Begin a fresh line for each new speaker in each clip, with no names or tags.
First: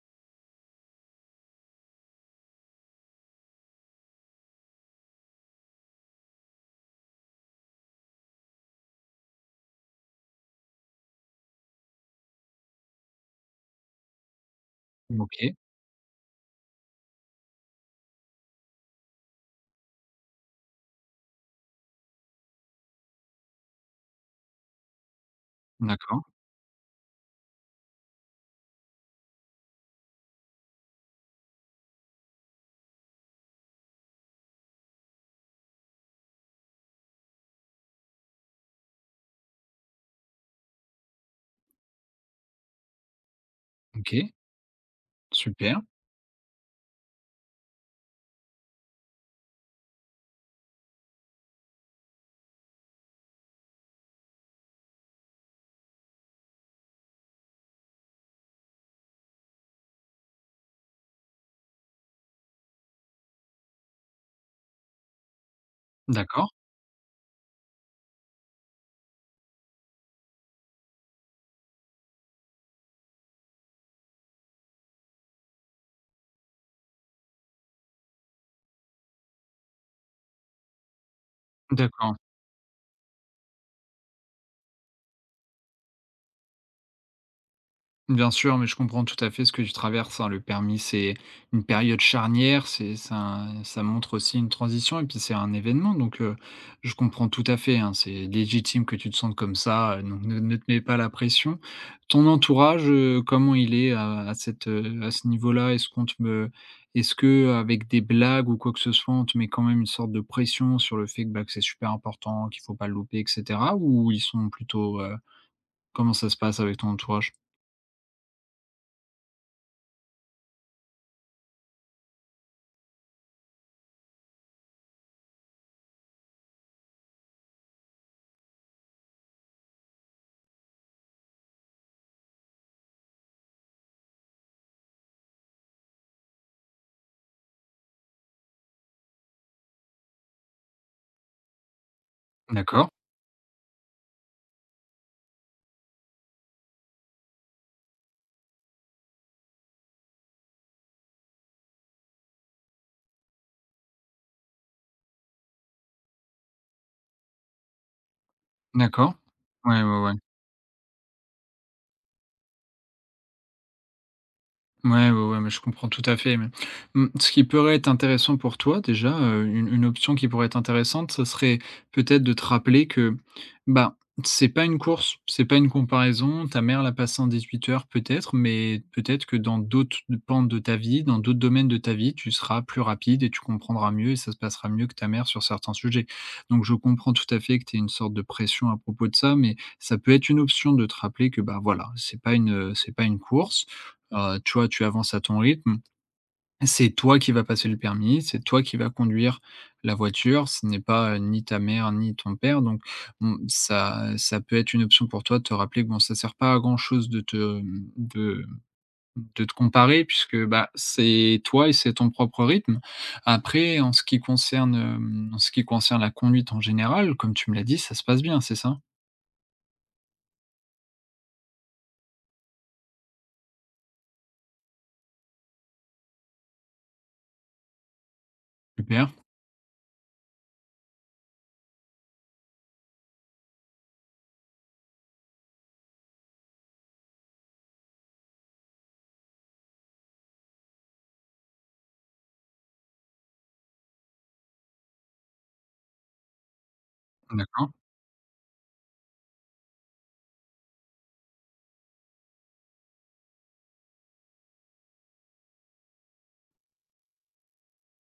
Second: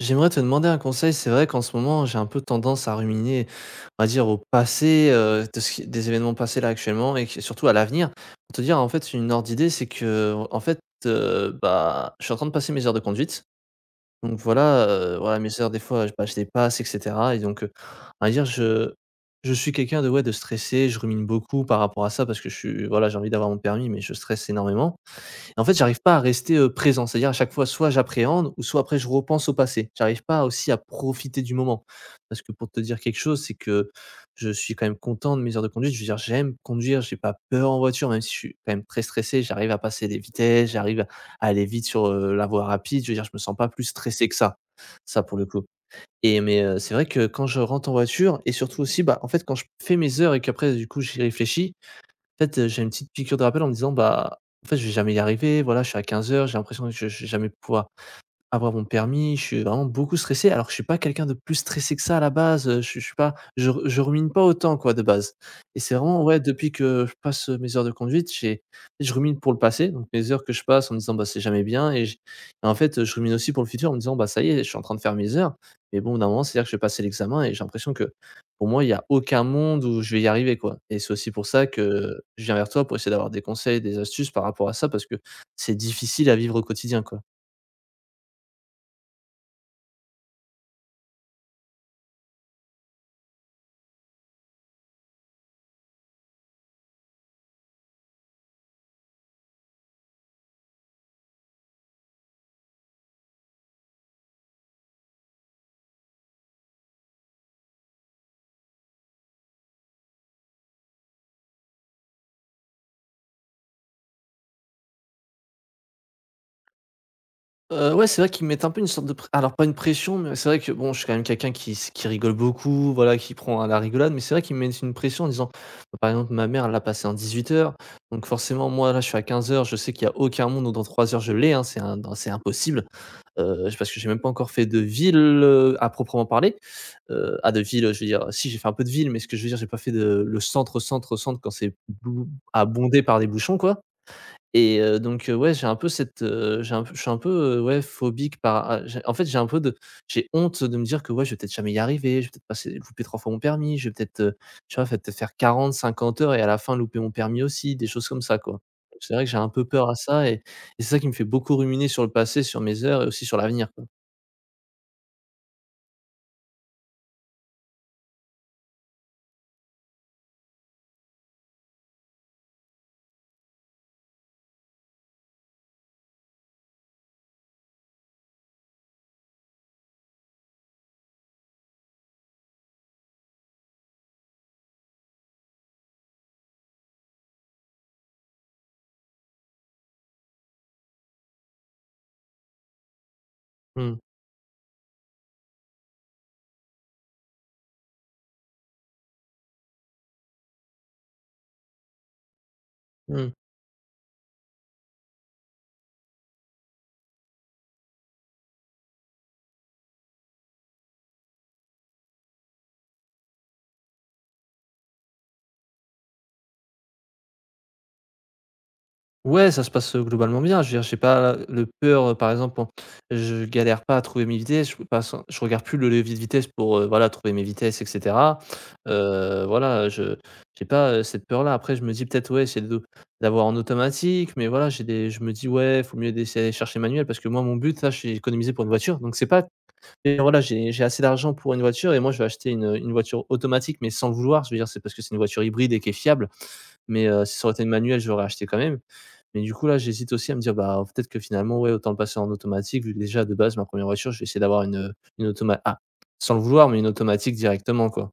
J'aimerais te demander un conseil. C'est vrai qu'en ce moment, j'ai un peu tendance à ruminer, on va dire, au passé, de ce qui des événements passés là actuellement et que surtout à l'avenir. Pour te dire, en fait, une ordre d'idée, c'est que en fait, bah, je suis en train de passer mes heures de conduite. Donc voilà, voilà mes
OK,
heures des fois, je, bah, je les passe et cetera et donc, on va dire je suis quelqu'un de ouais, de stressé. Je rumine beaucoup par rapport à ça parce que je suis voilà, j'ai envie d'avoir mon permis mais je stresse énormément et en fait, j'arrive pas à
d'accord,
rester, présent. C'est-à-dire à chaque fois, soit j'appréhende ou soit après je repense au passé. J'arrive pas aussi à profiter du moment. Parce que pour te dire quelque chose, c'est que je suis quand même content de mes heures de conduite. Je veux dire, j'aime conduire, j'ai pas peur en voiture, même si je suis quand même très stressé. J'arrive à passer des vitesses, j'arrive à aller vite sur, la voie rapide. Je veux dire, je me sens pas plus stressé
OK,
que ça pour le coup.
super,
Et mais, c'est vrai que quand je rentre en voiture et surtout aussi, bah, en fait, quand je fais mes heures et qu'après du coup j'y réfléchis, en fait, j'ai une petite piqûre de rappel en me disant: «Bah, en fait, je vais jamais y arriver, voilà, je suis à 15 heures, j'ai l'impression que je vais jamais pouvoir» avoir mon permis, je suis vraiment beaucoup stressé, alors que je suis pas quelqu'un de plus stressé que ça à la base, je suis pas je rumine pas autant quoi de base et c'est vraiment ouais
d'accord,
depuis que je passe, mes heures de conduite, j'ai je rumine pour le passé, donc mes heures que je passe en me disant: «Bah, c'est jamais bien» et en fait, je rumine aussi pour le futur en me disant: «Bah, ça y est, je suis en train de faire mes heures» mais bon, d'un moment, c'est-à-dire que je vais passer l'examen et j'ai l'impression que pour moi, il y a aucun monde où je vais y arriver quoi et c'est aussi pour ça
d'accord.
que je viens vers toi pour essayer d'avoir des conseils, des astuces par rapport à ça parce que c'est difficile à vivre au quotidien, quoi.
Bien sûr, mais je comprends tout à fait ce que tu traverses, hein. Le permis, c'est une période charnière, c'est ça montre aussi une transition et puis c'est un événement donc je comprends tout à fait, hein. C'est légitime que tu te sentes comme ça, donc ne te mets pas la pression. Ton entourage, comment il est à à ce niveau-là? Est-ce qu'on te me est-ce que avec des blagues ou quoi que ce soit, on te met quand même une sorte de pression sur le fait que, bah, que c'est super important, qu'il faut pas le louper et cetera? Ou ils sont plutôt, Comment ça se passe avec ton entourage?
Ouais, c'est vrai qu'ils mettent un peu une sorte de pré alors pas une pression, mais c'est vrai que bon, je suis quand même quelqu'un qui rigole beaucoup, voilà, qui prend à la rigolade, mais c'est vrai qu'ils me mettent une pression en disant, bah, par exemple, ma mère, elle l'a passé en 18 heures donc forcément, moi, là, je suis à 15 heures. Je sais qu'il y a aucun monde où dans 3 heures je l'ai, hein, c'est impossible, j parce que j'ai même pas encore fait de ville, à proprement parler. Ah, de ville, je veux dire, si j'ai fait un peu de ville, mais ce que je veux dire, j'ai pas fait de le centre, centre, centre quand c'est bou à
D'accord.
bondé par des bouchons, quoi. Ouais, j'ai un peu cette, j'ai un peu je suis un peu, ouais, phobique par a j'ai en fait, j'ai honte de me dire que, ouais, je vais peut-être jamais y arriver, je vais peut-être passer louper 3 fois mon permis, je vais peut-être, tu vois, peut-être faire 40, 50 heures et à la fin louper mon permis aussi, des choses comme ça, quoi.
D'accord.
C'est vrai que j'ai un peu
Ouais,
peur à
ouais, ouais.
ça et c'est ça qui me fait beaucoup ruminer sur le passé, sur mes heures et aussi sur l'avenir, quoi.
Ouais, ouais, ouais, mais je comprends tout à fait. Mais, mmh, ce qui pourrait être intéressant pour toi déjà, une option qui pourrait être intéressante, ce serait peut-être de te rappeler que, bah, c'est pas une course, c'est pas une comparaison. Ta mère l'a passé en 18 heures peut-être, mais peut-être que dans d'autres pentes de ta vie, dans d'autres domaines de ta vie, tu seras plus rapide et tu comprendras mieux et ça se passera mieux que ta mère sur certains sujets. Donc je comprends tout à fait que tu aies une sorte de pression à propos de ça, mais ça peut être une option de te rappeler que, bah, voilà, c'est pas une course.
Mmh.
Tu vois, tu avances à ton rythme. C'est toi qui vas passer le permis, c'est toi qui vas conduire la voiture. Ce n'est pas, ni ta mère ni ton père donc
Mmh.
mmh, ça peut être une option pour toi de te rappeler que bon, ça ne sert pas à grand chose de te, de te comparer puisque, bah, c'est toi et c'est ton propre rythme. Après en ce qui concerne la conduite en général, comme tu me l'as dit, ça se passe bien, c'est ça?
Ouais, ça se passe, globalement bien. Je veux dire, j'ai pas le peur, par exemple, en je galère pas à trouver mes vitesses, je regarde plus le levier de vitesse pour, voilà, trouver mes vitesses et cetera.
Super,
Voilà, je j'ai pas, cette peur-là. Après je me dis peut-être, ouais, c'est de d'avoir en automatique, mais voilà, j'ai des je me dis: «Ouais, faut mieux d'essayer d'aller chercher manuel» parce que moi mon but là, j'ai économisé pour une voiture, donc c'est pas et voilà, j'ai assez d'argent pour une voiture et moi je vais acheter une voiture automatique, mais sans le vouloir. Je veux dire, c'est parce que c'est une voiture hybride et qui est fiable, mais si ça aurait été une
d'accord.
manuelle, je acheté quand même. Mais du coup, là, j'hésite aussi à me dire, bah, peut-être que finalement, ouais, autant le passer en automatique vu que déjà de base ma première re voiture, je vais essayer d'avoir une automatique ah, sans le vouloir, mais une automatique directement, quoi.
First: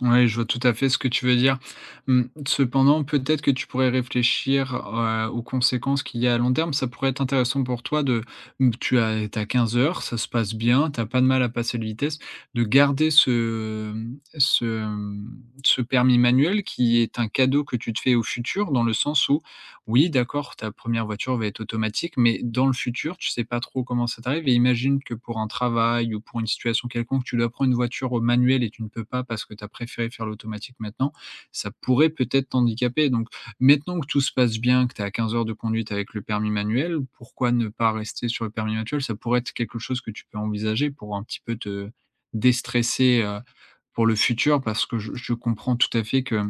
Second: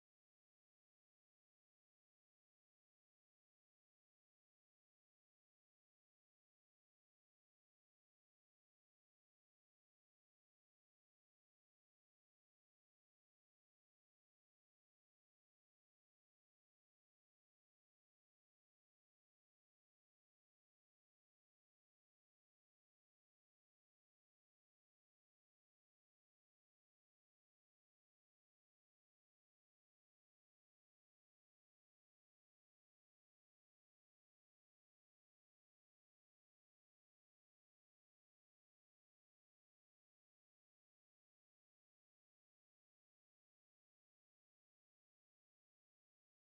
Ouais, je vois tout à fait ce que tu veux dire. Mmh, Cependant, peut-être que tu pourrais réfléchir, aux conséquences qu'il y a à long terme. Ça pourrait être intéressant pour toi de mmh, tu as t'as 15 heures, ça se passe bien, t'as pas de mal à passer le vitesse, de garder ce permis manuel qui est un cadeau que tu te fais au futur dans le sens où, oui, d'accord, ta première voiture va être automatique, mais dans le futur, tu sais pas trop comment ça t'arrive et imagine que pour un travail ou pour une situation quelconque, tu dois prendre une voiture manuelle et tu ne peux pas parce que tu as préféré faire l'automatique maintenant, ça pourrait peut-être t'handicaper. Donc maintenant que tout se passe bien, que tu es à 15 heures de conduite avec le permis manuel, pourquoi ne pas rester sur le permis manuel? Ça pourrait être quelque chose que tu peux envisager pour un petit peu te déstresser, pour le futur parce que je comprends tout à fait que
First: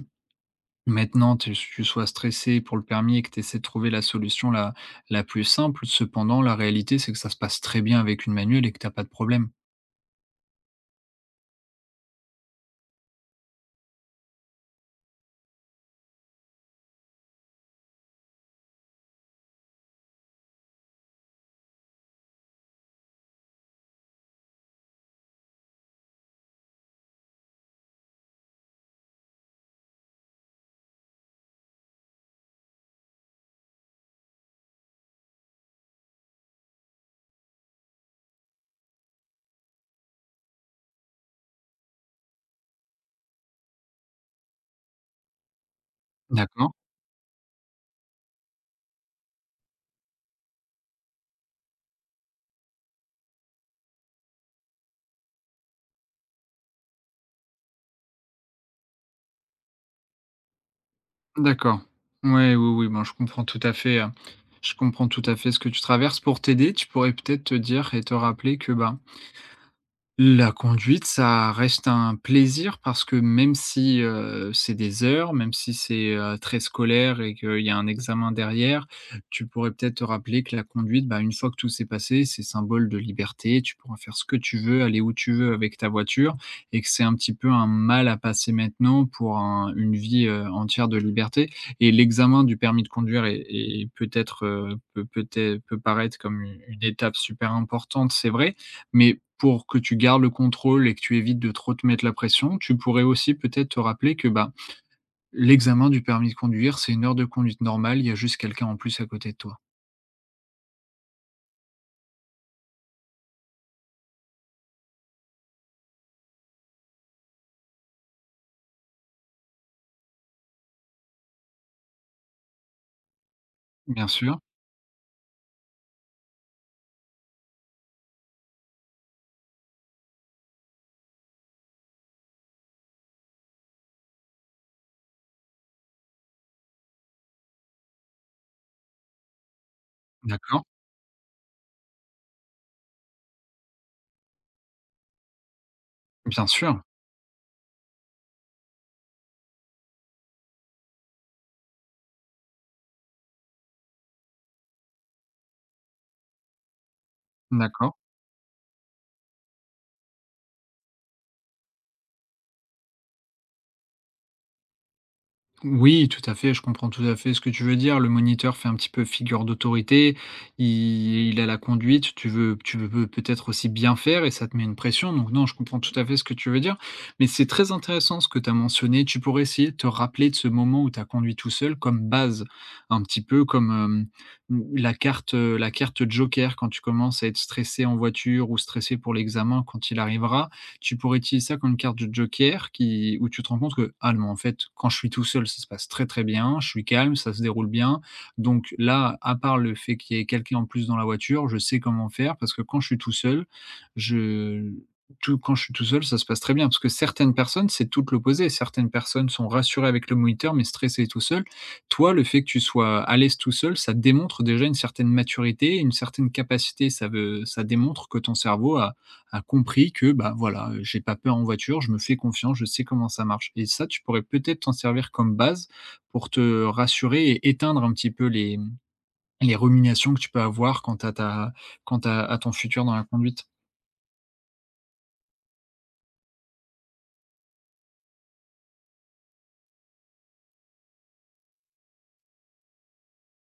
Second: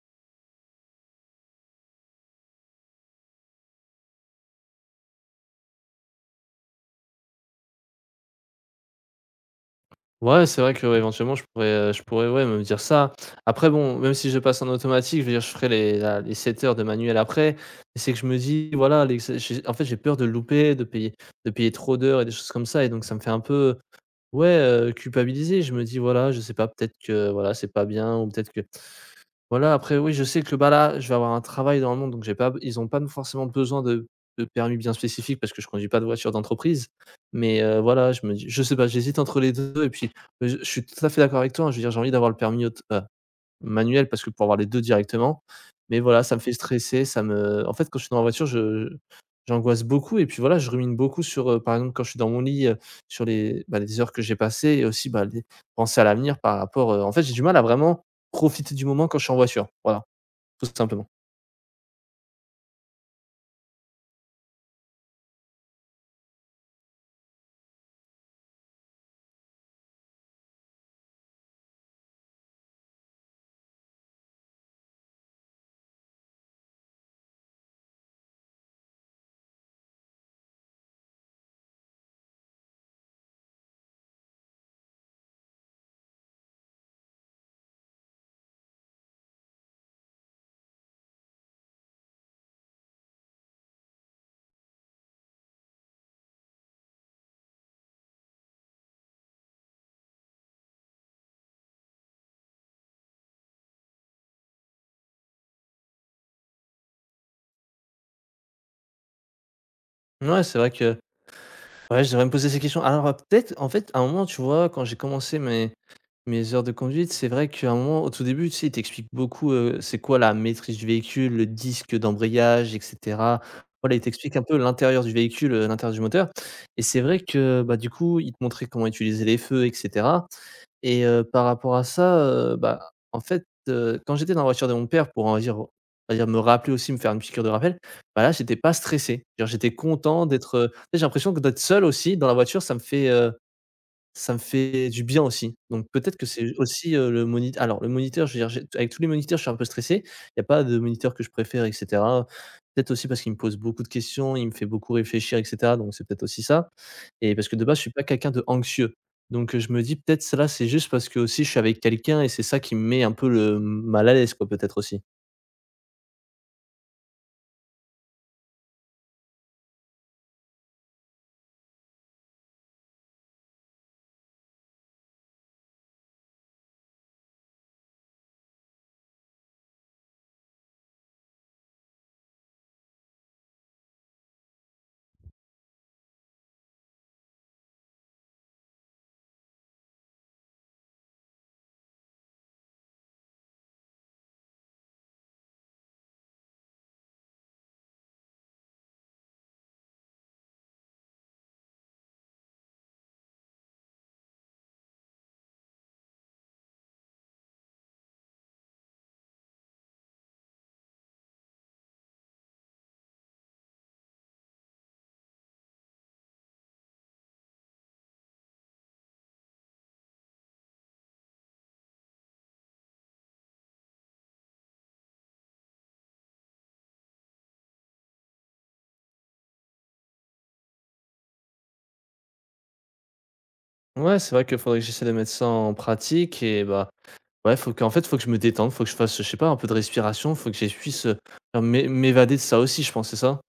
maintenant, tu sois stressé pour le permis et que tu essaies de trouver la solution la plus simple, cependant, la réalité, c'est que ça se passe très bien avec une manuelle et que tu as pas de problème.
Ouais, c'est vrai que, ouais, éventuellement je pourrais, ouais, me dire ça. Après bon, même si je passe en automatique, je veux dire, je ferai les 7 heures de manuel après. Mais c'est que je me dis, voilà, les j'ai en fait, j'ai peur de le louper, de payer trop d'heures et des choses comme ça et donc ça me fait un peu, ouais, culpabiliser. Je me dis, voilà, je sais pas, peut-être que, voilà, c'est pas bien ou peut-être que voilà, après oui, je sais que, bah, là, je vais avoir un travail dans le monde, donc j'ai pas ils n'ont pas forcément besoin de permis bien spécifique parce que je conduis pas de voiture d'entreprise. Mais, voilà, je me dis je sais pas, j'hésite entre les 2. Et puis, je suis tout à fait d'accord avec toi, hein, je veux dire j'ai envie d'avoir le permis aut manuel parce que pour avoir les 2 directement. Mais voilà, ça me fait
D'accord.
stresser, ça me en fait, quand je suis dans la voiture, je j'angoisse beaucoup et puis voilà, je rumine beaucoup sur, par exemple, quand je suis dans mon lit, sur les, bah, les heures que j'ai passées et aussi, bah, les penser à l'avenir par rapport, en fait, j'ai du mal à vraiment profiter du moment quand je suis en voiture. Voilà, tout simplement.
D'accord. Ouais, oui, oui, bon, je comprends tout à fait ce que tu traverses. Pour t'aider, tu pourrais peut-être te dire et te rappeler que, bah. La conduite, ça reste un plaisir parce que même si, c'est des heures, même si c'est, très scolaire et qu'il y a un examen derrière, tu pourrais peut-être te rappeler que la conduite, bah, une fois que tout s'est passé, c'est symbole de liberté. Tu pourras faire ce que tu veux, aller où tu veux avec ta voiture et que c'est un petit peu un mal à passer maintenant pour un une vie, entière de liberté et l'examen du permis de conduire est est peut-être, peut peut-être peut paraître comme u une étape super importante, c'est vrai, mais pour que tu gardes le contrôle et que tu évites de trop te mettre la pression, tu pourrais aussi peut-être te rappeler que, bah, l'examen du permis de conduire, c'est une heure de conduite normale, il y a juste quelqu'un en plus à côté de toi.
Ouais, c'est vrai que ouais, je devrais me poser ces questions. Alors, peut-être, en fait, à un moment, tu vois, quand j'ai commencé mes heures de conduite, c'est vrai qu'à un moment, au tout début, tu sais, ils t'expliquent beaucoup, c'est quoi la maîtrise du véhicule, le disque d'embrayage et cetera. Voilà, ils
Bien
t'expliquent
sûr,
un peu l'intérieur du véhicule, l'intérieur du moteur et c'est vrai que, bah, du coup, ils te montraient comment utiliser les feux et cetera et par rapport à ça, bah, en fait, quand j'étais dans la voiture de mon père pour, on va dire me rappeler aussi, me faire une petite cure de rappel, bah, là, j'étais pas stressé. Genre j'étais content d'être,
d'accord,
j'ai l'impression que d'être seul aussi dans la voiture, ça me fait du bien aussi, donc peut-être que
bien
c'est
sûr,
aussi, le moni alors le moniteur, je veux dire, j'ai avec tous les moniteurs, je suis un peu stressé. Il n'y a pas de moniteur que je préfère et cetera. Peut-être aussi parce qu'il me pose beaucoup de questions, il me fait beaucoup réfléchir et cetera, donc c'est peut-être aussi ça et parce que de base, je suis
d'accord.
pas quelqu'un de anxieux, donc je me dis peut-être ça là, c'est juste parce que aussi je suis avec quelqu'un et c'est ça qui me met un peu le mal à l'aise quoi, peut-être aussi.
Oui, tout à fait, je comprends tout à fait ce que tu veux dire. Le moniteur fait un petit peu figure d'autorité, i il a la conduite, tu veux peut-être aussi bien faire et ça te met une pression, donc non, je comprends tout à fait ce que tu veux dire. Mais c'est très intéressant ce que tu as mentionné, tu pourrais essayer de te rappeler de ce moment où tu as conduit tout seul comme base, un petit peu comme, la carte joker quand tu commences à être stressé en voiture ou stressé pour l'examen quand il arrivera. Tu pourrais utiliser ça comme une carte de joker qui où tu te rends compte que: «Ah non, en fait, quand je suis tout seul, ça se passe très, très bien, je suis calme, ça se déroule bien. Donc là, à part le fait qu'il y ait quelqu'un en plus dans la voiture, je sais comment faire parce que quand je suis tout seul, je tout quand je suis tout seul, ça se passe très bien». Parce que certaines personnes, c'est tout l'opposé. Certaines personnes sont rassurées avec le moniteur, mais stressées tout seul. Toi, le fait que tu sois à l'aise tout seul, ça démontre déjà une certaine maturité, une certaine capacité. Ça démontre que ton cerveau a compris que, bah, voilà, j'ai pas peur en voiture, je me fais confiance, je sais comment ça marche et ça, tu pourrais peut-être t'en servir comme base pour te rassurer et éteindre un petit peu les ruminations que tu peux avoir quant à ton futur dans la conduite.
Ouais, c'est vrai qu'il faudrait que j'essaie de mettre ça en pratique et bah, ouais, faut qu'en fait, faut que je me détende, faut que je fasse, je sais pas, un peu de respiration, faut que je puisse, faire m'évader de ça aussi, je pense, c'est ça?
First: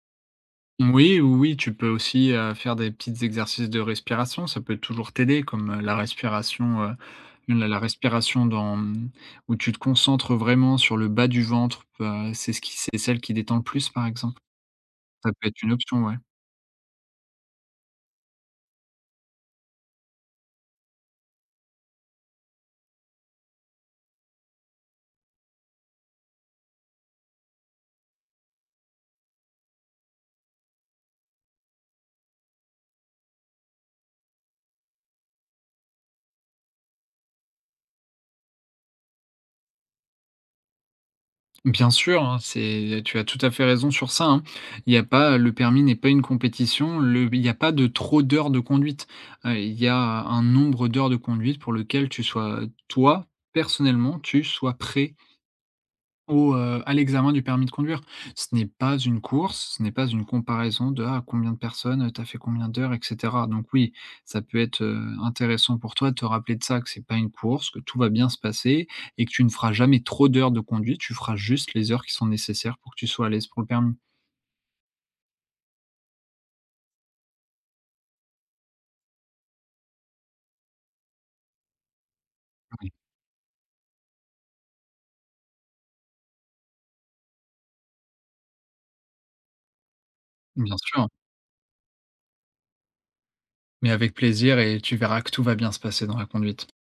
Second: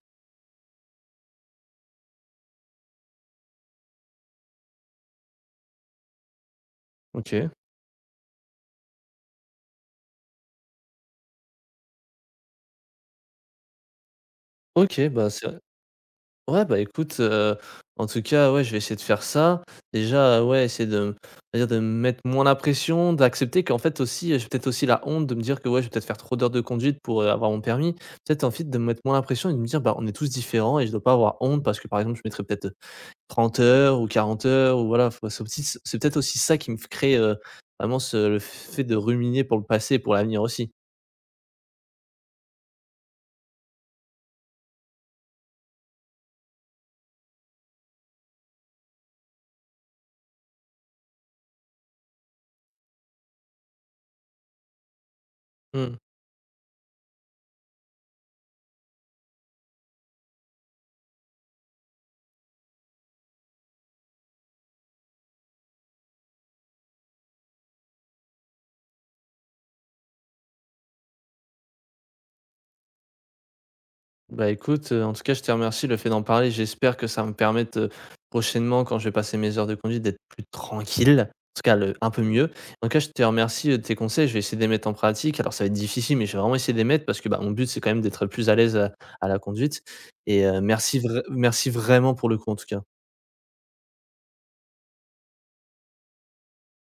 Oui, oui, oui, tu peux aussi, faire des petits exercices de respiration, ça peut toujours t'aider comme, la respiration,
OK.
la respiration où tu te concentres vraiment sur le bas du ventre, c'est celle qui détend le plus, par exemple.
OK, bah,
Ça
c'est
peut être une option, ouais.
ouais, bah, écoute, en tout cas, ouais, je vais essayer de faire ça. Déjà, ouais, essayer de m on dire de me mettre moins la pression, d'accepter qu'en fait aussi, j'ai peut-être aussi la honte de me dire que, ouais, je vais peut-être faire trop d'heures de conduite pour, avoir mon permis. Peut-être en fait de me mettre moins la pression et de me dire: «Bah, on est tous différents et je dois pas avoir honte» parce que, par exemple, je mettrais peut-être, 30 heures ou 40 heures ou voilà, faut c'est peut-être aussi ça qui me f crée, vraiment ce le fait de ruminer pour le passé et pour l'avenir aussi.
Bien sûr, hein, c'est tu as tout à fait raison sur ça, hein. Il y a pas Le permis n'est pas une compétition, le il n'y a pas de trop d'heures de conduite. Il y a un nombre d'heures de conduite pour lequel tu sois toi, personnellement, tu sois prêt
Mmh.
à l'examen du permis de conduire. Ce n'est pas une course, ce n'est pas une comparaison de: «Ah, t'as fait combien d'heures?» et cetera. Donc oui, ça peut être, intéressant pour toi de te rappeler de ça, que c'est pas une course, que tout va bien se passer et que tu ne feras jamais trop d'heures de conduite. Tu feras juste les heures qui sont nécessaires pour que tu sois à l'aise pour le permis.
Bah, écoute, en tout cas, je te remercie. Le fait d'en parler, j'espère que ça me permette prochainement quand je vais passer mes heures de conduite d'être plus tranquille, en tout cas le un peu mieux. En tout
Oui,
cas, je te remercie, de tes conseils, je vais essayer de les mettre en pratique. Alors ça va être difficile, mais je vais vraiment essayer de les mettre parce que, bah, mon but, c'est quand même d'être plus à l'aise à la conduite et
bien
merci
sûr,
vra merci vraiment pour le coup, en tout cas.
mais avec plaisir et tu verras que tout va bien se passer dans la conduite.